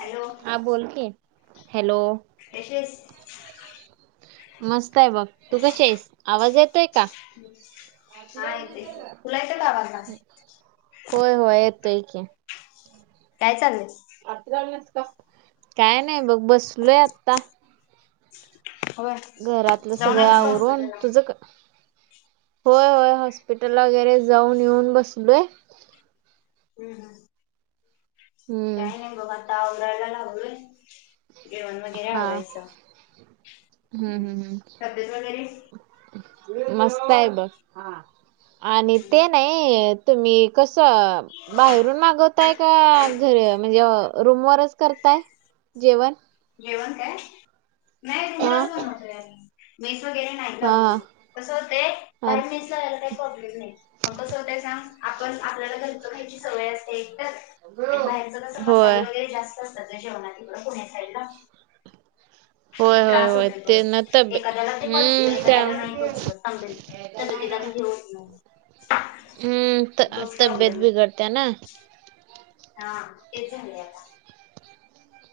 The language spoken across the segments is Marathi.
हॅलो हा बोल की, हॅलो! कशीएस? मस्त आहे बघ, तू कशी आहेस? आवाज येतोय का? हा येतय की, तुला येते का आवाज माझा? होय होय येतोय की. काय चाललंय? काय नाही बघ बसलोय आता. होय घरातलं जाऊन सगळं आलीस का आवरून. हॉस्पिटलला तुझं का? होय हो. हॉस्पिटलला वगैरे जाऊन येऊन बसलो. हम् हम. हम्म काय नाही बघ आता आवरायला लावलय. जेवण वगैरे हा आवरायच. हम्म हं. हम्म तब्येत वगैरे- मस्त आहे बघ. आणि ते नाही- अ तुम्ही कस- बाहेरून मागवताय का? घर म्हणजे रूमवरच करताय? जेवण. जेवण काय? नाही हा रूमलाच बनवतेय. मेस वगैरे- नाही हा लावली. कस होतय हा बाहेर [unintelligible] बरोबर नाही. मग कस होतय सांग? आपण आपल्याला घर च खायची सवय असते एक तर- आणि बाहेरच कस मसाले होय वगैरे जास्त असतात. जेवणात तिकडं पुण्या साईडला. मग होय ते होय त्रास होय. होतोय थोडं ते ना तब्ब्येत, एखाद्याला ते हम्म. त्या- तर तिला त हे होत नाही. हम्म. तोच तब्ब्येत प्रॉब्लेम आहे बिघडते ना? हा. तेच झालय.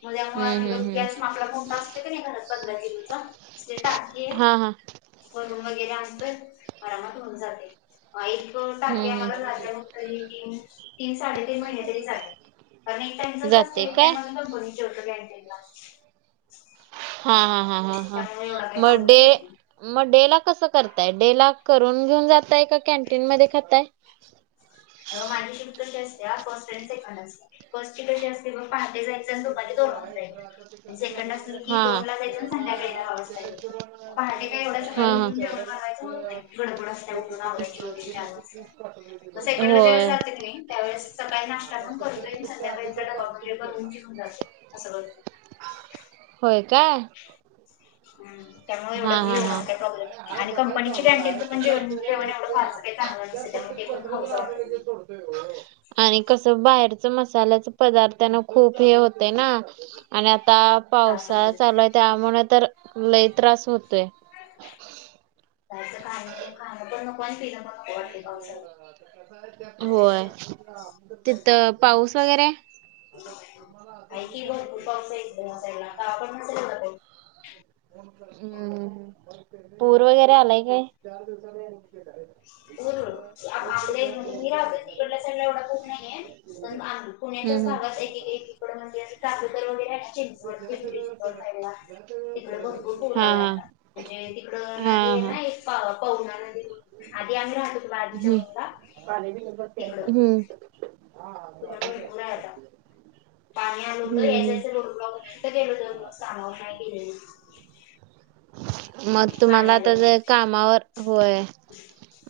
म हम्म त्यामुळे हम्म गॅस हम्म आपला कोणता असते का नाही? घरात पंधरा किलोचा स्टे हा हा [unintelligible] वरून वगैरे आणतोय. आरामात होऊन जातय. एक हम्म टाकी आम्हाला हम्म जागेवर तरी तीन तीन साडेतीन महिने तरी जाते. कारण एक टाइमचच असतय. जाते एक काय टाइमाला कंपनी त जेवतो कँटीनला. हा. हा. हा. हा. हा. त्यामुळे एवढा काही म प्रॉब्लेम डे येत नाही - मग डे ला कसं करताय? डे ला करून घेऊन जाताय का कॅन्टीन मध्ये खाताय? माझी शिफ्ट कशी असतेया? फर्स्ट आणि सेकंड असतेया. फर्स्ट ची कशी असते म पहाटे जायच- आणि दुपारी दोन वाजता येते. सेकंड असली की हा दोन ला जायचं संध्याकाळी दहा वाजता यायच. पहाटे काही एवढ्या सकाळी हा हा उठून जेवण बनवायचं होत नाही. गडबड असतेया उठून आवरायचं- सेकंड ला ज्या वेळेस होय जाते की नाई त्यावेळेस सकाळी नाश्ता पण करतोय आणि संध्याकाळचा डबा पण बनवून घेऊन जाते. अस होय? होय का? हम. त्यामुळे एवढं काही हा हा [unintelligible] प्रॉब्लेम नाही. आणि कंपनी [unintelligible] पण जे जेवण- एवढं फार काही चांगल नसत. त्यामुळंते पण खाऊस वाटत नाही. हो हो. आणि कस? बाहेरच मसाल्याच पदार्थना खूप हे होतंय ना? आणि आता त्रास पावसाळा होतोय. चालूय तर [unintelligible] तर लय त्रास होतोय. [unintelligible] खाणं पण नको आणि पिण पण नको वाटतय पावसाळ्यात. होय. तिथ पाऊस वगैरे? आहे की. भरपूर पाऊस ए इकडं. [unintelligible] हम्म. पूर वगैरे आलाय काय? हो. आपल्या इकडं नेहमी राहतो. तिकडल्या साईडला एवढा खूप नाहीये. पण आम् पुण्याच्याच हम्म भागात हम्म एक एक एकीकडे म्हणजे [unintelligible] चिंचवड, पिंपरी चिंचवड साईड ला तिकडे भरपूर पूर हा आलाए. हा आता म्हणजे तिकड हा नदी आहे हा ना एक? पवना नदी [unintelligible] आधी आम्ही राहायचो ना आधीच्या हम्म बाजुला तिकड. हम्म हम्म [unintelligible] भरपूरए आता. पाणी हम्म आलं होत [unintelligible] मग पाणी तुम्हाला आता आलं मग जर कामावर- होय.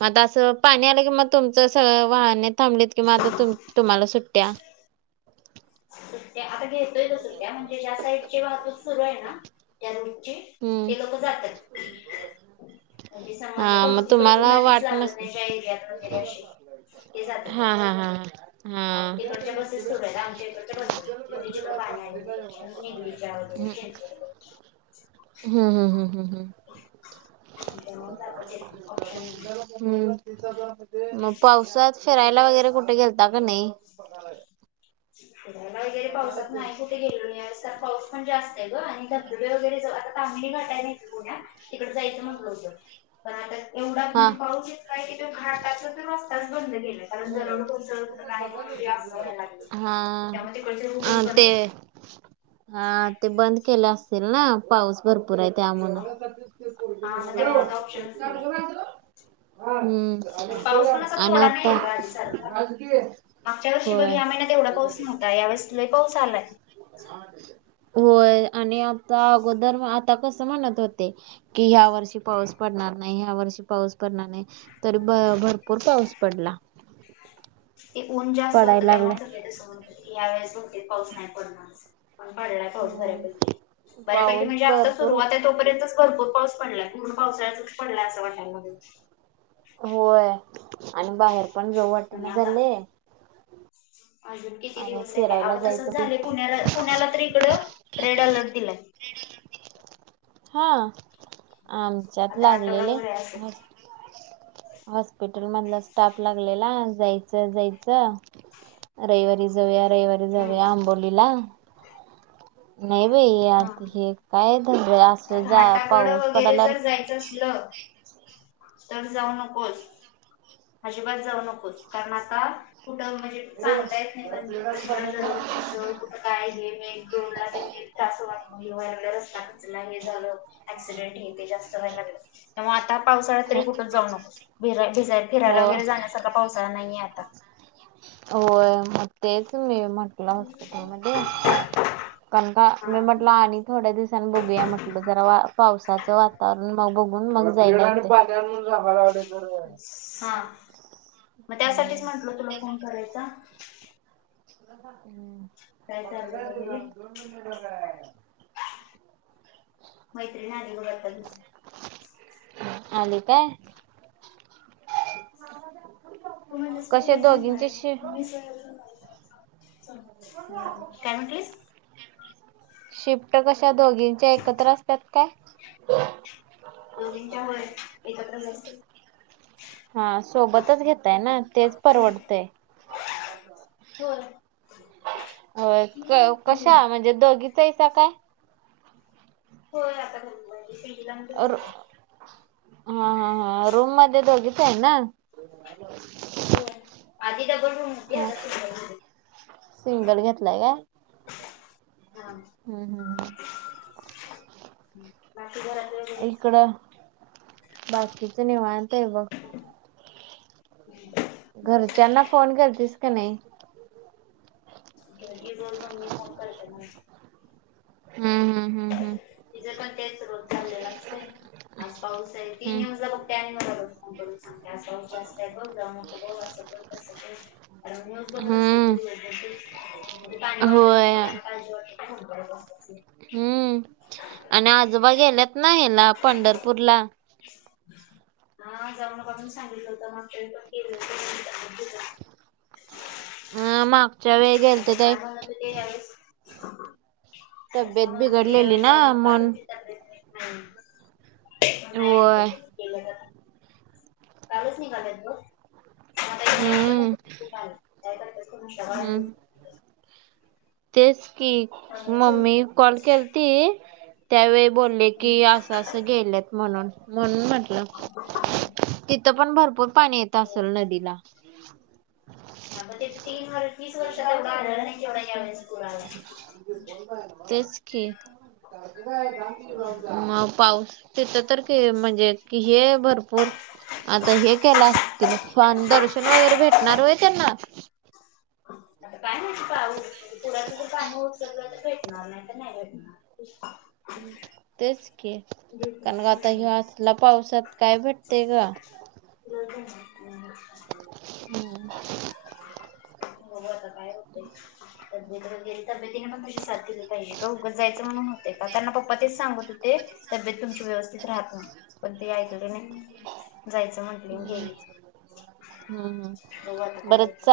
मग असं पाणी आलं की मग तुमचं सगळ वाहने थांबलीत कि मग आता तुम्हाला सुट्ट्या. त्या आता घेतोय असो त्या म्हणजे ज्या साईडची वाहतूक सुरू आहे ना त्या रोडची हम्म. म्हणजे समाज हा बघ मग तिकड तुम्हाला नदीच वाट लागत नस नाही ज एरियात वगैरे असे ते हा जातात हा हा. हा इकडच्या बसेस सुरू आहेत आमच्या इकडच्या बंद आहेत म्हणजे जिकडे पाणी आले निगडीच्या हम् [inaudible] [inaudible] वगैरे [inaudible] हम्म मग पावसात फिरायला वगैरे कुठे गेलता का नाही? क वगैरे पावसात नाही कुठे गेलो आज पाऊस पण जास्त आहे ग आणि बर वगैरे आता तांबली घटा नाही पुण्यात तिकड जायचं म्हटलं होतं. पण आता एवढाच हा म्हणजे पाऊसच काय की त घहा तासच तर रस्ताच बंद केेलं. कारण जर नाही म्हणूनी असं व्हायला लागले. हा अ ते हा ते बंद केले असतील ना पाऊस भरपूर आहे त्यामुळ मग हा मग त्यामुळे आता ऑप्शनच नाही हम्म आणि पाऊस पण असा अन थोडा आता नाहीये ग मागच्या वर्षी बघ होय या महिन्यात एवढा पाऊस नव्हता या वेळेस लय पाऊस आलाय. होय आणि आता अगोदर आता कस म्हणत होते की ह्या वर्षी पाऊस पडणार नाही. ह्या वर्षी पाऊस पडणार नाही तरी ब भरपूर पाऊस पडला. ते ऊन जास्त होतं पडायला त्यामुळे लागलाय सगळे तस या वेळेस बहुतेक पाऊस नाही पडणार. पण पडलाय पात हम्म बऱ्यापैकी बऱेपैकी पाऊस म्हणजे आता भरपूर सुरुवात तोपर्यंतच भरपूर पाऊस पडलाय म्हून पावसाळ्याचाच पडलाय असं वाट्यांमध्ये होय आणि बाहेर पण जऊ वाटे आणि ना आता झालेय. अजून किती दिवस आहे काय फिरायला आगं जायचं तसंच की झाले पुण्याला पुण्याला तर इकड रेड अलर्ट दिलाय. हा आमच्यात आता लागलेले आठवडाभर आहे असं. हॉस्पिटल मधला स्टाफ लागलेला जायचं जायचं. रविवारी जाऊया रविवारी जाऊया हम्म. आंबोलीला नाही बाई आता हे काय अस घाटाकड वगैरे जर जायचं असल तर जाऊ नकोस. अजिबात जाऊ नको कारण आता कुठं म्हणजे सांगता येत नाही म्हणज त ज काय हे मे रोड ला त्रास वग रस्त हे झालं क्सिडेंट येते जास्त व्हाय लागलं. मग आता पावसाळा हो तरी फुटून जाऊ नको भिरा भिजला हो फिरायला वगैरे जाण्यासारखा पावसाळा नाहीये आता हो. तेच मी म्हटलं हॉस्पिटलमध्येध्ये कनका हा मी म्हटलं आ थोड्या दिवसांनी बघूया म्हटलं जरा पावसाचं वातावरण मग बघून मग जायला. त्यां [unintelligible] हा मग त्यासाठीच हम्म म्हटल तुला फोन करायचा. हम्. काय चाललंय वगैरे [unintelligible] डलं [inaudible] मैत्रिणी आली बघ आत्ताच. आले काय? तू म्हणलीस कशे बिर्याणी आणणार दोघींचे आहे शि मी नाही [unintelligible] काय म्हटलीस? शिफ्ट कशा दोघींच्या एकत्र असतात काय? मामीच्या होय एकत्रच असतात. हा सोबतच घेेताय ना तेच परवडतेय. होय. हो कशा म्हणजे दोघीचा इसा काय? होय आता हो [unintelligible] अर हा हा हा रूम मध्ये दोघीच आहे ना? होय आधी डबल रूम होती हा आता सिंगल रूम आहे. सिंगल घेतलाय काय आहे. हम्म हम्म बाकी घरातले वगैरे इकडं बाकीच निवांत आहे बघ. घरच्यांना फोन करतीस का नाही? घर बोल म मी फोन करते म्ह [unintelligible] हम्म हम्म हम्म तिच करताय रोज चाललेलं असते. आज पाऊस आहे ती हम्म न्यूजला बघते आणि मला रोज फोन करून सांगते आज पाऊस जास्त आहे बघ जाऊ न बघ असं कर तसं कर आणि न्यूज हम्म बघत असते ग हम्म दिवसभर म्हणजे पाणी वाढलंजी होय वा [unintelligible] हम्म आणि आजोबा गेलेत ना हयाला पंढरपूरला हम् हा जाऊ नका म्हणून सांगितलं होतं मागच्या वेळेस पण गेले होते तब्येत बिघडली अं मागच्या वेळे गेल ते [unintelligible] ह तब्येत बिघडलेली ना नका म्हण तुमची तब्येत नीट नाही तरी पण नाही होय ऐकत. केले कासी म्हतो [unintelligible] हम्म हम्म [unintelligible] तेच की बनवायचं मम्मी होतं. कॉल केलती? त्यावेळी बोलले कि हम्म असं असं गेलेत म्हणून म्हणून म्हटलं. ह तिथं पण भरपूर पाणी येतं असेल नदीला? आ ती तीस वर्ष आ नाही यावे [unintelligible] तेच की मग पाऊस तिथं तर ते म्हणजे कि हे भरपूर आता हे केलं असतील फान दर्शन वगैरे भेटणार होय त्यांना? आता काय माहिती पुराचं जर पाणी उचललं तर भेटणार नाही तर नाही भेटणार. ते तेच कि काण ग यो असल्या पावसात काय भेटते ग. र हम. बघू आता काय होतंय. तब्येत गेली तब्यतीने पण तशी साथ दिली पाहिजे, का उगच जायचं म्हणून होते का? त्यांना पप्पा तेच सांगत होते तब्येत तुमची व्यवस्थित राहतं, पण ते ऐकले नाही. जायचं म्हंटले आणि गेले, हम्म बघू आता काय होतंय.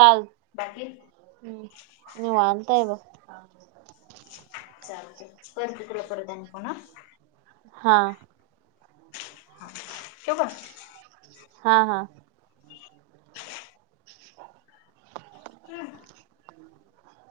बाकी? हम्म, निवांत हाय बघ. [unintelligible] जाऊदे करते तुला परत आणि फोन हा. हां. ठेवू का? हा हा. [unintelligible]